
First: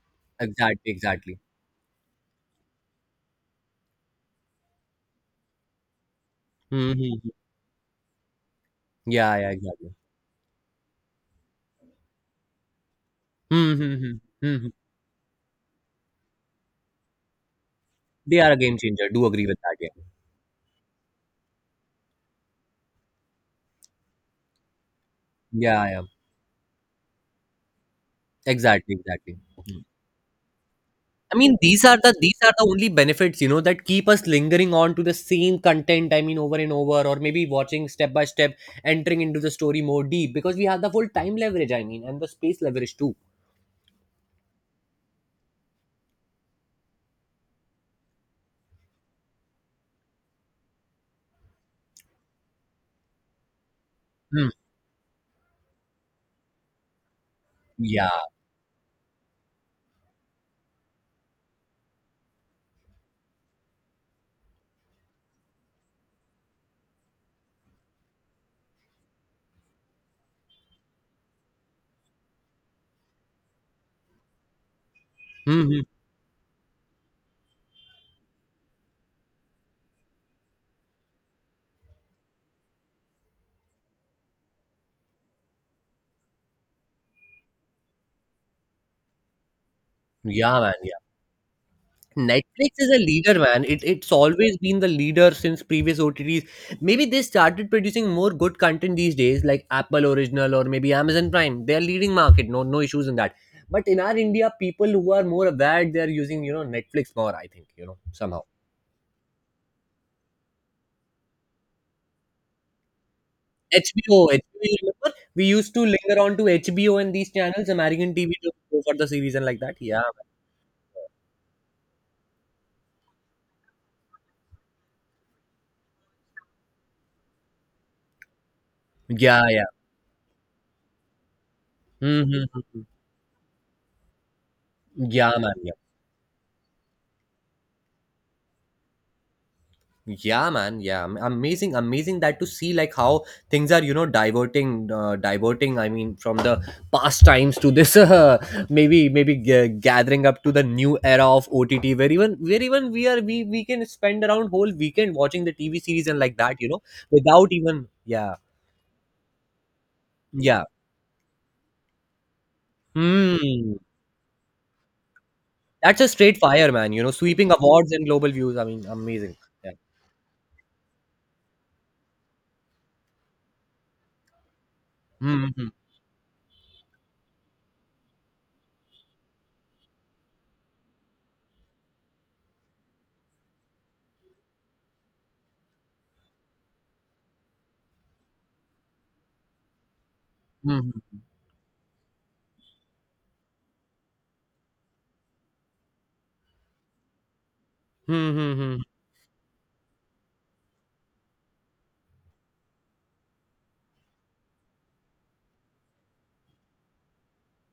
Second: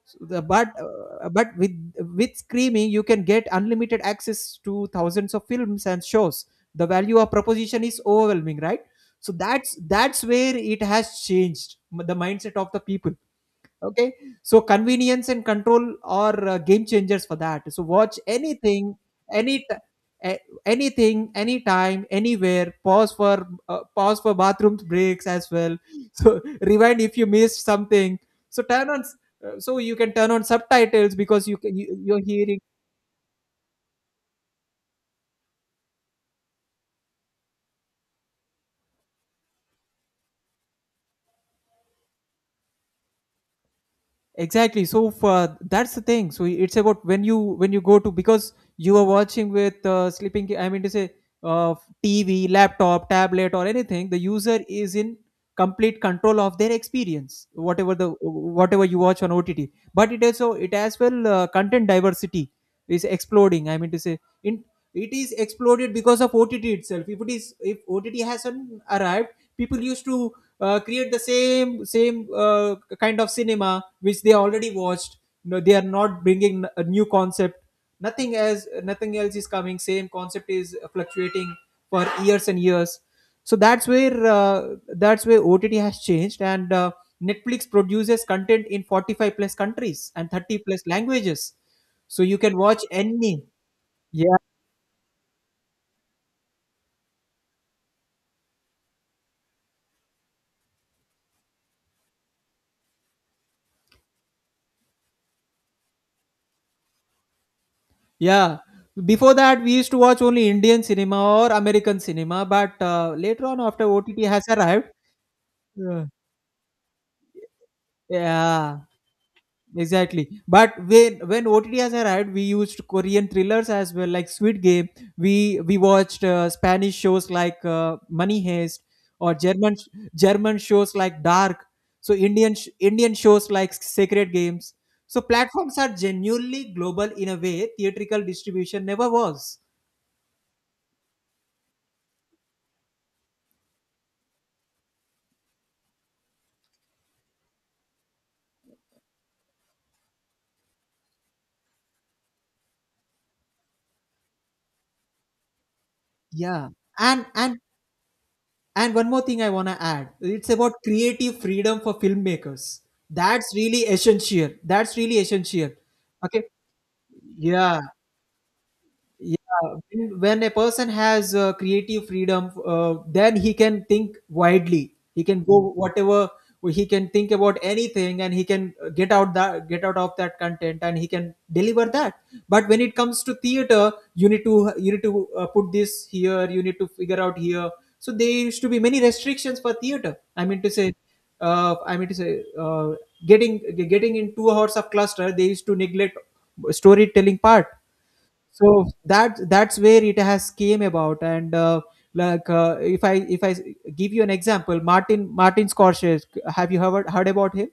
Speaker 2: So the,
Speaker 1: Exactly, exactly.
Speaker 2: but with streaming you can get unlimited access to thousands of films and shows. The value
Speaker 1: Mm-hmm.
Speaker 2: of proposition is overwhelming, right? So
Speaker 1: Yeah, yeah,
Speaker 2: that's
Speaker 1: exactly.
Speaker 2: that's where it has changed the mindset of the people.
Speaker 1: Mm-hmm.
Speaker 2: Okay,
Speaker 1: Mm-hmm.
Speaker 2: so
Speaker 1: Mm-hmm.
Speaker 2: convenience and control are game changers for that. So watch
Speaker 1: They are a game
Speaker 2: anything,
Speaker 1: changer. Do agree with
Speaker 2: any t-
Speaker 1: that. Yeah,
Speaker 2: a- anything, anytime, anywhere. Pause for bathroom <laughs> breaks as well.
Speaker 1: yeah,
Speaker 2: <laughs>
Speaker 1: yeah.
Speaker 2: So rewind if you missed something. So turn
Speaker 1: Exactly,
Speaker 2: on,
Speaker 1: exactly.
Speaker 2: you can turn on subtitles,
Speaker 1: I
Speaker 2: because
Speaker 1: mean,
Speaker 2: you can, you're
Speaker 1: these are
Speaker 2: hearing,
Speaker 1: the only benefits, you know, that keep us lingering on to the same content. I mean, over and over, or maybe watching step by step, entering into the story more deep because we have the full time leverage. I mean, and the space leverage too.
Speaker 2: exactly. So for, that's the thing. So it's about when you, when you go to, because you are watching with sleeping, I mean to say, uh, TV, laptop, tablet, or anything. The
Speaker 1: Hmm.
Speaker 2: user is in complete control of their experience, whatever,
Speaker 1: Yeah.
Speaker 2: the whatever you watch on OTT. But it also, it as well, content diversity is exploding, I mean to say. In it is exploded because of OTT itself. If it is, if OTT hasn't arrived, people used to create the same kind of cinema which they already watched, you know.
Speaker 1: Hmm,
Speaker 2: They
Speaker 1: hmm.
Speaker 2: are not bringing a new concept. Nothing as, nothing else is coming, same concept is fluctuating for years and years. So that's where OTT has changed. And Netflix produces content in 45 plus countries and 30
Speaker 1: Yeah, man.
Speaker 2: plus languages, so you can
Speaker 1: Netflix
Speaker 2: watch
Speaker 1: is a leader,
Speaker 2: any,
Speaker 1: man. It's
Speaker 2: yeah,
Speaker 1: always been the leader since previous OTTs. Maybe they started producing more good content these days, like Apple Original or maybe Amazon Prime. They're leading market. No, no issues in that. But in our India, people who are more aware, they're using you know Netflix more. I think you know somehow
Speaker 2: yeah. Before that, we used to watch only Indian cinema or American cinema. But later on, after OTT
Speaker 1: HBO.
Speaker 2: has
Speaker 1: HBO, you
Speaker 2: arrived,
Speaker 1: remember we used to
Speaker 2: yeah,
Speaker 1: linger on to HBO and these channels, American TV, to
Speaker 2: yeah,
Speaker 1: go for the series and like that. Yeah,
Speaker 2: exactly. But when OTT has arrived, we used Korean thrillers as well, like Sweet Game. We watched Spanish shows like Money Heist,
Speaker 1: man,
Speaker 2: or
Speaker 1: yeah, yeah.
Speaker 2: German, German shows like Dark. So
Speaker 1: Mm-hmm, mm-hmm.
Speaker 2: Indian shows like Sacred Games. So
Speaker 1: Yeah, man, yeah.
Speaker 2: platforms are genuinely global in a way theatrical distribution never was.
Speaker 1: Yeah, man, yeah, amazing, that to see, like, how things are, you know, diverting, I mean, from the past times to this <laughs> maybe gathering up to the new era of OTT, where even we are we can spend around whole weekend watching the TV series and like that, you
Speaker 2: Yeah.
Speaker 1: know,
Speaker 2: And
Speaker 1: without
Speaker 2: and
Speaker 1: even. Yeah,
Speaker 2: and one more thing I wanna add. It's
Speaker 1: yeah.
Speaker 2: about creative freedom for filmmakers. That's
Speaker 1: Hmm.
Speaker 2: really essential. That's really essential.
Speaker 1: That's a straight
Speaker 2: Okay.
Speaker 1: fire, man, you know, sweeping
Speaker 2: Yeah,
Speaker 1: awards and global views, I mean, amazing. Yeah.
Speaker 2: yeah. When a person has creative freedom, then he can think widely. He can
Speaker 1: Hmm, hmm,
Speaker 2: go whatever, he can think about anything, and he can get out of that content, and he can deliver that. But when it comes to theater, you need to, put this here. You need to figure out here. So there used to be many restrictions for theater, I mean to
Speaker 1: hmm,
Speaker 2: say,
Speaker 1: hmm,
Speaker 2: uh, I mean to say, uh, getting, getting in 2 hours of cluster, they used to neglect storytelling part.
Speaker 1: hmm, hmm, hmm.
Speaker 2: So that's where it has came about. And like if I give you an example: martin martin Scorsese, have you heard about him?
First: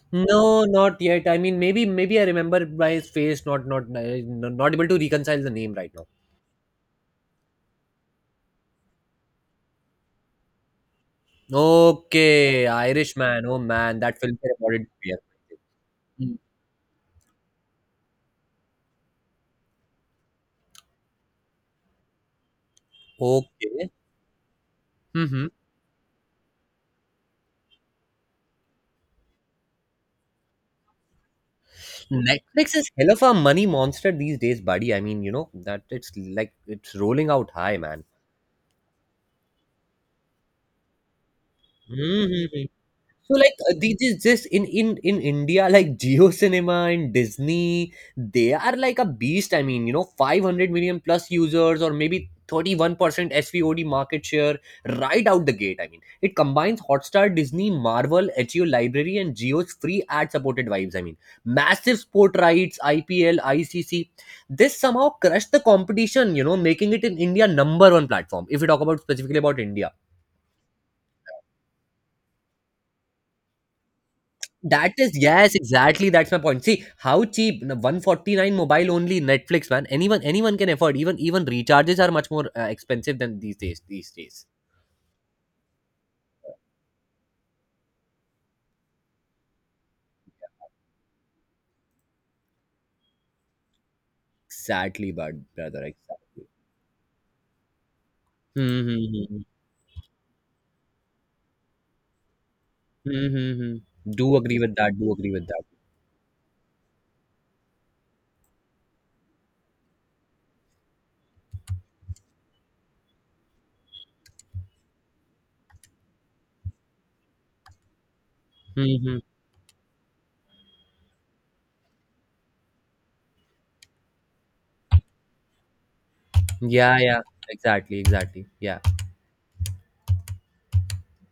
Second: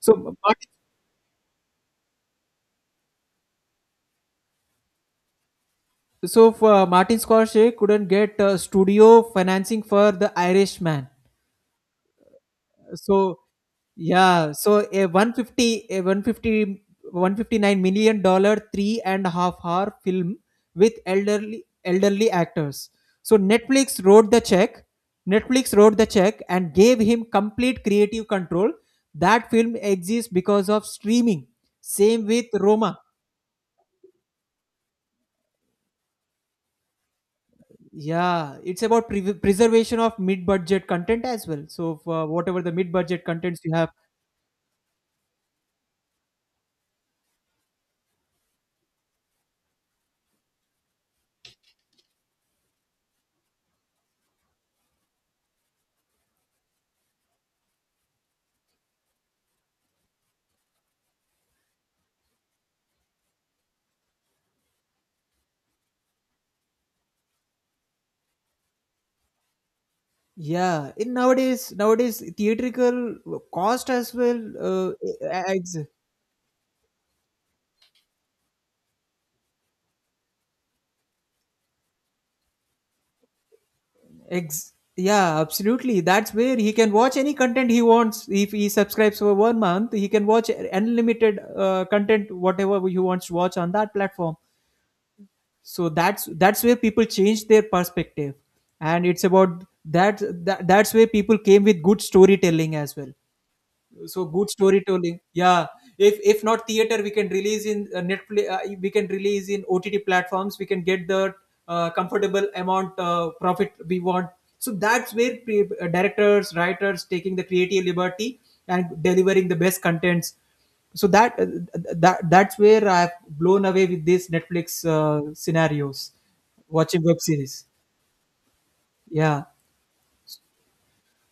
Speaker 2: So
Speaker 1: No,
Speaker 2: Martin,
Speaker 1: not yet. I mean, maybe I remember by his face, not, not able to reconcile the name right now.
Speaker 2: so for Martin Scorsese couldn't get studio financing for the Irishman.
Speaker 1: Okay,
Speaker 2: So
Speaker 1: Irishman. Oh man, that film is
Speaker 2: yeah,
Speaker 1: about.
Speaker 2: so a
Speaker 1: Yeah.
Speaker 2: 150, a one
Speaker 1: Mm.
Speaker 2: fifty, $159 million, 3.5 hour film with elderly actors. So
Speaker 1: Okay.
Speaker 2: Netflix wrote the check.
Speaker 1: Mm-hmm.
Speaker 2: Netflix wrote the check and gave him complete creative control. That film exists because of streaming. Same with
Speaker 1: Netflix is
Speaker 2: Roma.
Speaker 1: hell of a money monster these days, buddy. I mean, you know that it's like it's rolling out high, man.
Speaker 2: Yeah, it's about preservation of mid-budget content as well. So for whatever
Speaker 1: Hmm.
Speaker 2: the mid-budget
Speaker 1: So like,
Speaker 2: contents you have,
Speaker 1: these is just in India, like Geo Cinema and Disney, they are like a beast. I mean, you know, 500 million plus users or maybe 31% SVOD market share right out the gate. I mean, it combines Hotstar, Disney, Marvel, HBO library and Geo's free ad supported vibes. I mean, massive sport rights, IPL, ICC. This somehow crushed the competition, you know, making it in India number one platform, if we talk about specifically about India.
Speaker 2: yeah, in nowadays, nowadays theatrical cost as well.
Speaker 1: That is, yes, exactly. That's my point. See how cheap, 149 mobile only Netflix, man. Anyone can afford. Even recharges are much more, expensive than these days. These days,
Speaker 2: Yeah, absolutely. That's where he can watch any content he wants. If he subscribes for 1 month, he can watch unlimited content, whatever he wants to watch on that platform.
Speaker 1: exactly, brother.
Speaker 2: So that's
Speaker 1: Exactly.
Speaker 2: that's where people change their perspective. And it's
Speaker 1: Mm-hmm.
Speaker 2: about that, that's where people came with good storytelling as well.
Speaker 1: Mm-hmm.
Speaker 2: So
Speaker 1: Do
Speaker 2: good
Speaker 1: agree with that. Do
Speaker 2: storytelling,
Speaker 1: agree with that.
Speaker 2: yeah, if not theater, we can release in Netflix, we can release in OTT platforms, we can get the comfortable amount, profit we want. So that's where directors, writers taking the creative liberty and
Speaker 1: Mm-hmm.
Speaker 2: delivering the best contents. So that that's where I've blown away with these Netflix scenarios
Speaker 1: Yeah,
Speaker 2: watching web
Speaker 1: yeah.
Speaker 2: series,
Speaker 1: Exactly, exactly. Yeah.
Speaker 2: yeah,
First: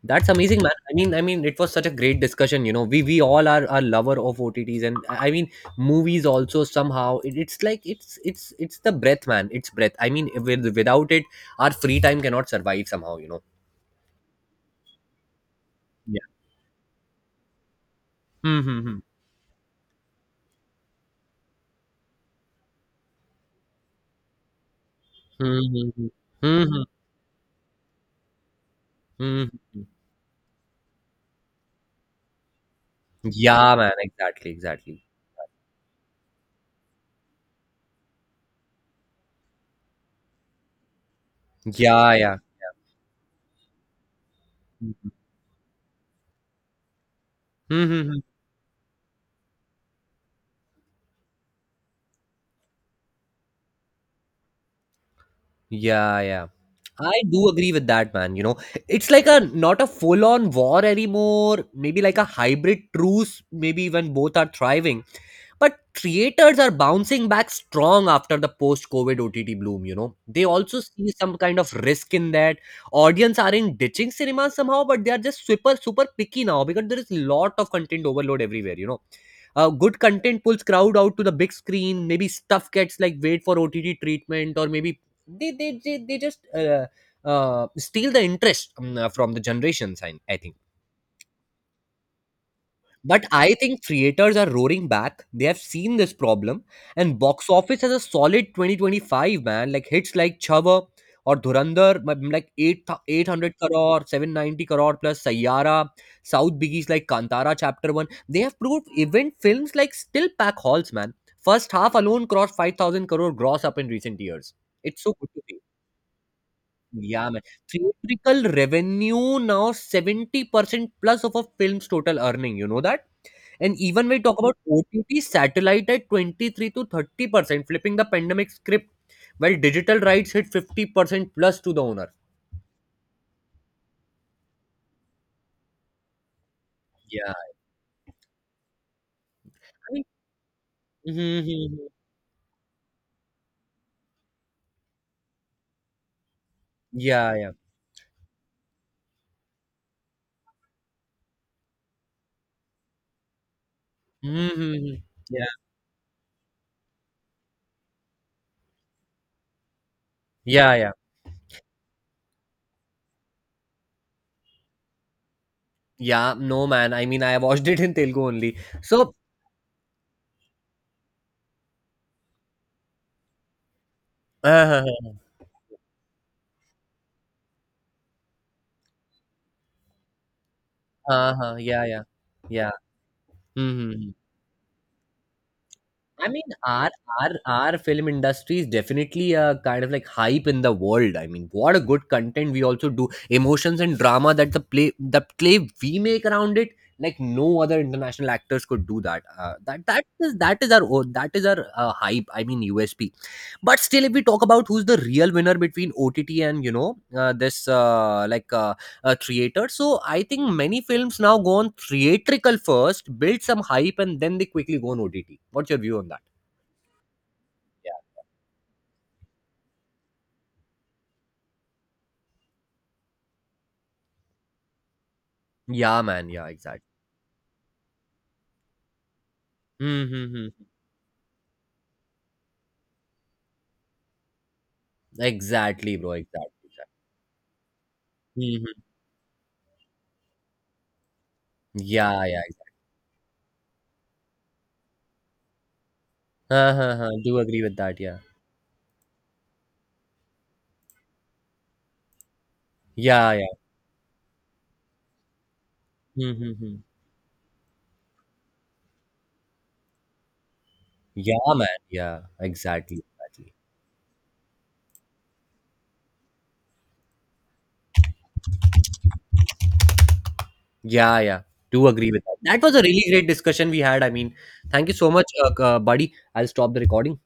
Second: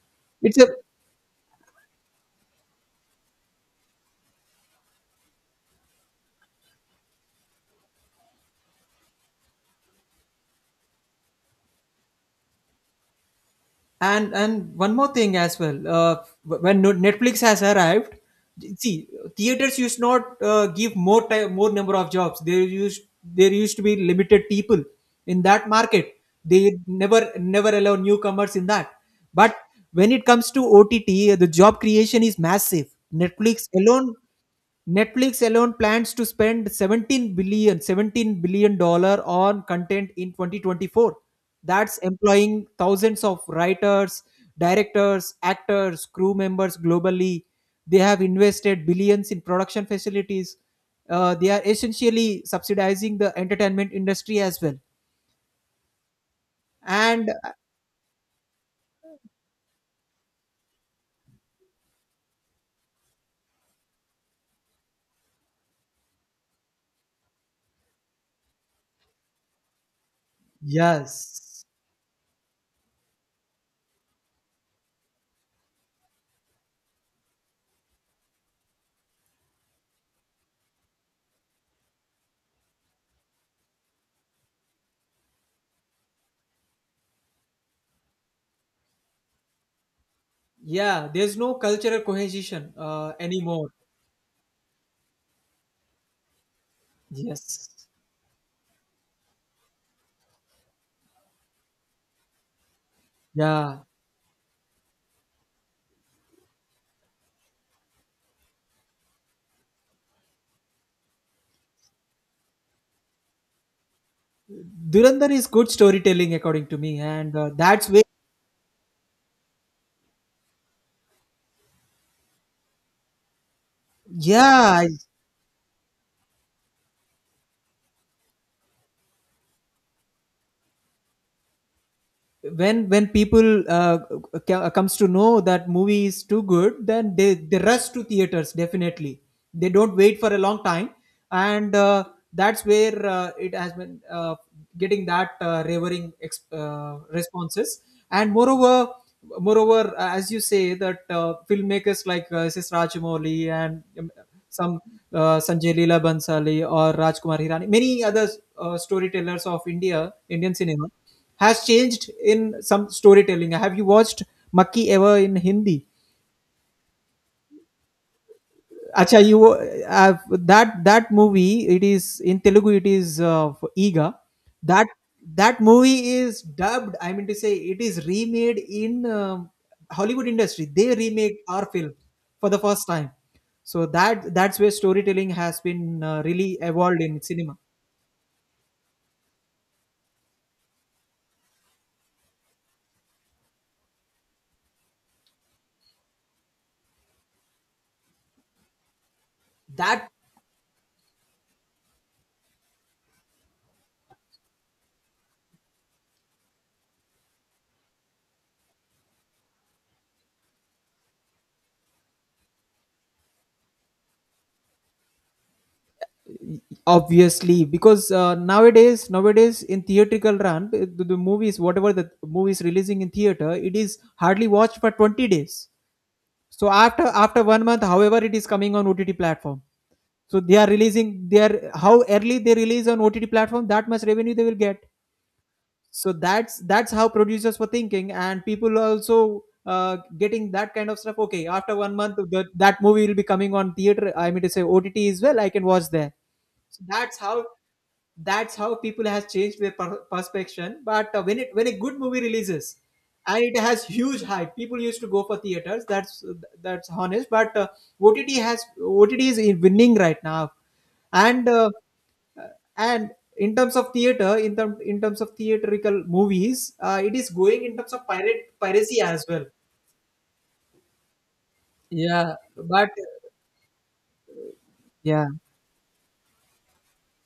Speaker 1: That's
Speaker 2: it's
Speaker 1: amazing,
Speaker 2: a.
Speaker 1: man. I mean, it was such a great discussion. You know, we all are a lover of OTTs, and I mean, movies also somehow. It's like it's the breath, man. It's breath. I mean, without it, our free time cannot survive somehow, you know.
Speaker 2: And one more thing as well,
Speaker 1: Yeah.
Speaker 2: when Netflix has arrived,
Speaker 1: Mm-hmm.
Speaker 2: see, theaters used not give more time, more number of jobs. There used to be limited people in that
Speaker 1: Mm-hmm.
Speaker 2: market. They
Speaker 1: Mm-hmm.
Speaker 2: never allow newcomers in that. But
Speaker 1: Mm-hmm.
Speaker 2: when it comes to OTT, the job creation is massive. Netflix
Speaker 1: Yeah, man.
Speaker 2: alone,
Speaker 1: Exactly. Exactly.
Speaker 2: Netflix alone plans to spend 17 billion, 17 billion dollar on content in 2024. That's
Speaker 1: Yeah. Yeah.
Speaker 2: employing thousands of writers, directors, actors, crew members globally. They
Speaker 1: Mm-hmm.
Speaker 2: have invested billions in production facilities. They are essentially subsidizing the entertainment industry as well.
Speaker 1: Yeah, yeah. I
Speaker 2: And
Speaker 1: do agree with that, man. You know, it's like a not a full on war anymore, maybe like a hybrid truce, maybe when both are thriving. But creators are bouncing back strong after the post COVID OTT bloom, you know. They also see some kind
Speaker 2: yes,
Speaker 1: of risk in that. Audience aren't ditching cinema somehow, but they are just super, super picky now because there is a lot of content overload everywhere, you know. Good content pulls crowd out to the big screen. Maybe stuff gets like wait for OTT treatment, or maybe they just, steal the interest, from the generations, I think.
Speaker 2: yeah, there's no cultural cohesion
Speaker 1: But I
Speaker 2: anymore.
Speaker 1: think creators are roaring back. They have seen this problem, and box
Speaker 2: Yes,
Speaker 1: office has a solid 2025, man. Like hits like Chhava or Dhurandhar, like 8, 800
Speaker 2: yeah.
Speaker 1: crore, 790 crore plus Sayyara, South biggies like Kantara Chapter 1. They have proved event films like still pack halls, man. First half alone crossed 5,000 crore gross up in recent years. It's so good
Speaker 2: Durandar
Speaker 1: to
Speaker 2: is
Speaker 1: see.
Speaker 2: good storytelling according to me,
Speaker 1: Yeah,
Speaker 2: and
Speaker 1: man.
Speaker 2: that's where,
Speaker 1: Theatrical revenue now 70% plus of a film's total earning. You know that? And even we talk about
Speaker 2: yeah, I-,
Speaker 1: OTT satellite at 23 to 30%, flipping the pandemic script, while digital rights hit 50% plus to the owner.
Speaker 2: when people comes to know that movie is too good, then
Speaker 1: Yeah.
Speaker 2: they rush to theaters definitely. They
Speaker 1: I
Speaker 2: don't
Speaker 1: mean,
Speaker 2: wait for a long time. And
Speaker 1: mm-hmm.
Speaker 2: that's where it has been getting that ravering
Speaker 1: Yeah, yeah.
Speaker 2: responses. And moreover, as you say that filmmakers like ss Rajamouli, and some
Speaker 1: Mm-hmm. Yeah.
Speaker 2: Sanjay Leela bansali or Rajkumar Hirani, many other storytellers of India, Indian
Speaker 1: Yeah,
Speaker 2: cinema
Speaker 1: yeah.
Speaker 2: has changed in some storytelling. Have you watched Makki ever in Hindi?
Speaker 1: Yeah, no man. I mean, I watched it in Telugu only. So,
Speaker 2: Acha, you that movie. It is in Telugu. It is Ega.
Speaker 1: <laughs> uh,
Speaker 2: That
Speaker 1: uh,
Speaker 2: that movie is dubbed, I mean to say. It is remade in um, Hollywood industry. They remake our
Speaker 1: yeah,
Speaker 2: film
Speaker 1: yeah.
Speaker 2: for the
Speaker 1: Yeah.
Speaker 2: first time. So
Speaker 1: Hmm.
Speaker 2: that's where storytelling has been
Speaker 1: I mean,
Speaker 2: really evolved in cinema.
Speaker 1: our film industry is definitely a kind of like hype in the world. I mean, what a good content we also do, emotions and drama that the play we make around it, like no other international actors could do that. That
Speaker 2: That
Speaker 1: that is our own That is our hype. I mean, USP. But still, if we talk about who's the real winner between OTT and you know, this, like, theater, so I think many films now go on theatrical first, build some hype, and then they quickly go on OTT. What's your view on that?
Speaker 2: obviously because nowadays in theatrical run the movies, whatever the movie is releasing in theater, it is hardly watched for 20 days.
Speaker 1: Yeah, man. Yeah,
Speaker 2: So
Speaker 1: exactly.
Speaker 2: after 1 month, however, it is coming on OTT platform. So they
Speaker 1: Mm-hmm.
Speaker 2: are releasing their, how early they release on OTT platform, that much revenue they will get.
Speaker 1: Exactly, bro.
Speaker 2: So that's
Speaker 1: Exactly.
Speaker 2: that's how producers were thinking, and
Speaker 1: Mm-hmm.
Speaker 2: people are also getting that kind of stuff. Okay, after 1 month,
Speaker 1: Yeah, yeah.
Speaker 2: that movie will be coming on theater, I mean to say, OTT as well, I can watch there.
Speaker 1: Huh,
Speaker 2: So
Speaker 1: huh, huh.
Speaker 2: that's
Speaker 1: Do
Speaker 2: how
Speaker 1: agree with that. Yeah.
Speaker 2: that's how people has changed their perception. But when it, when a good movie releases
Speaker 1: Yeah,
Speaker 2: and
Speaker 1: yeah.
Speaker 2: it has huge hype, people used to go for theaters. That's
Speaker 1: Mm-hmm.
Speaker 2: that's honest. But OTT is winning right now.
Speaker 1: Yeah,
Speaker 2: And
Speaker 1: man. Yeah, exactly.
Speaker 2: and
Speaker 1: Exactly.
Speaker 2: in terms of theater, in term, in terms of theatrical movies, it is going in terms of pirate piracy as well.
Speaker 1: Yeah, yeah. Do agree with
Speaker 2: Yeah,
Speaker 1: that. That was a
Speaker 2: but
Speaker 1: really great discussion we had. I mean, thank you so much,
Speaker 2: yeah,
Speaker 1: buddy. I'll stop the recording.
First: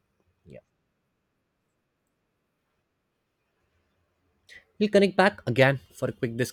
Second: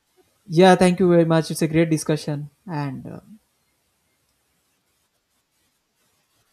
Speaker 1: Yeah.
Speaker 2: yeah. Thank you very much. It's a great discussion and.
Speaker 1: We'll connect back again for a quick discussion.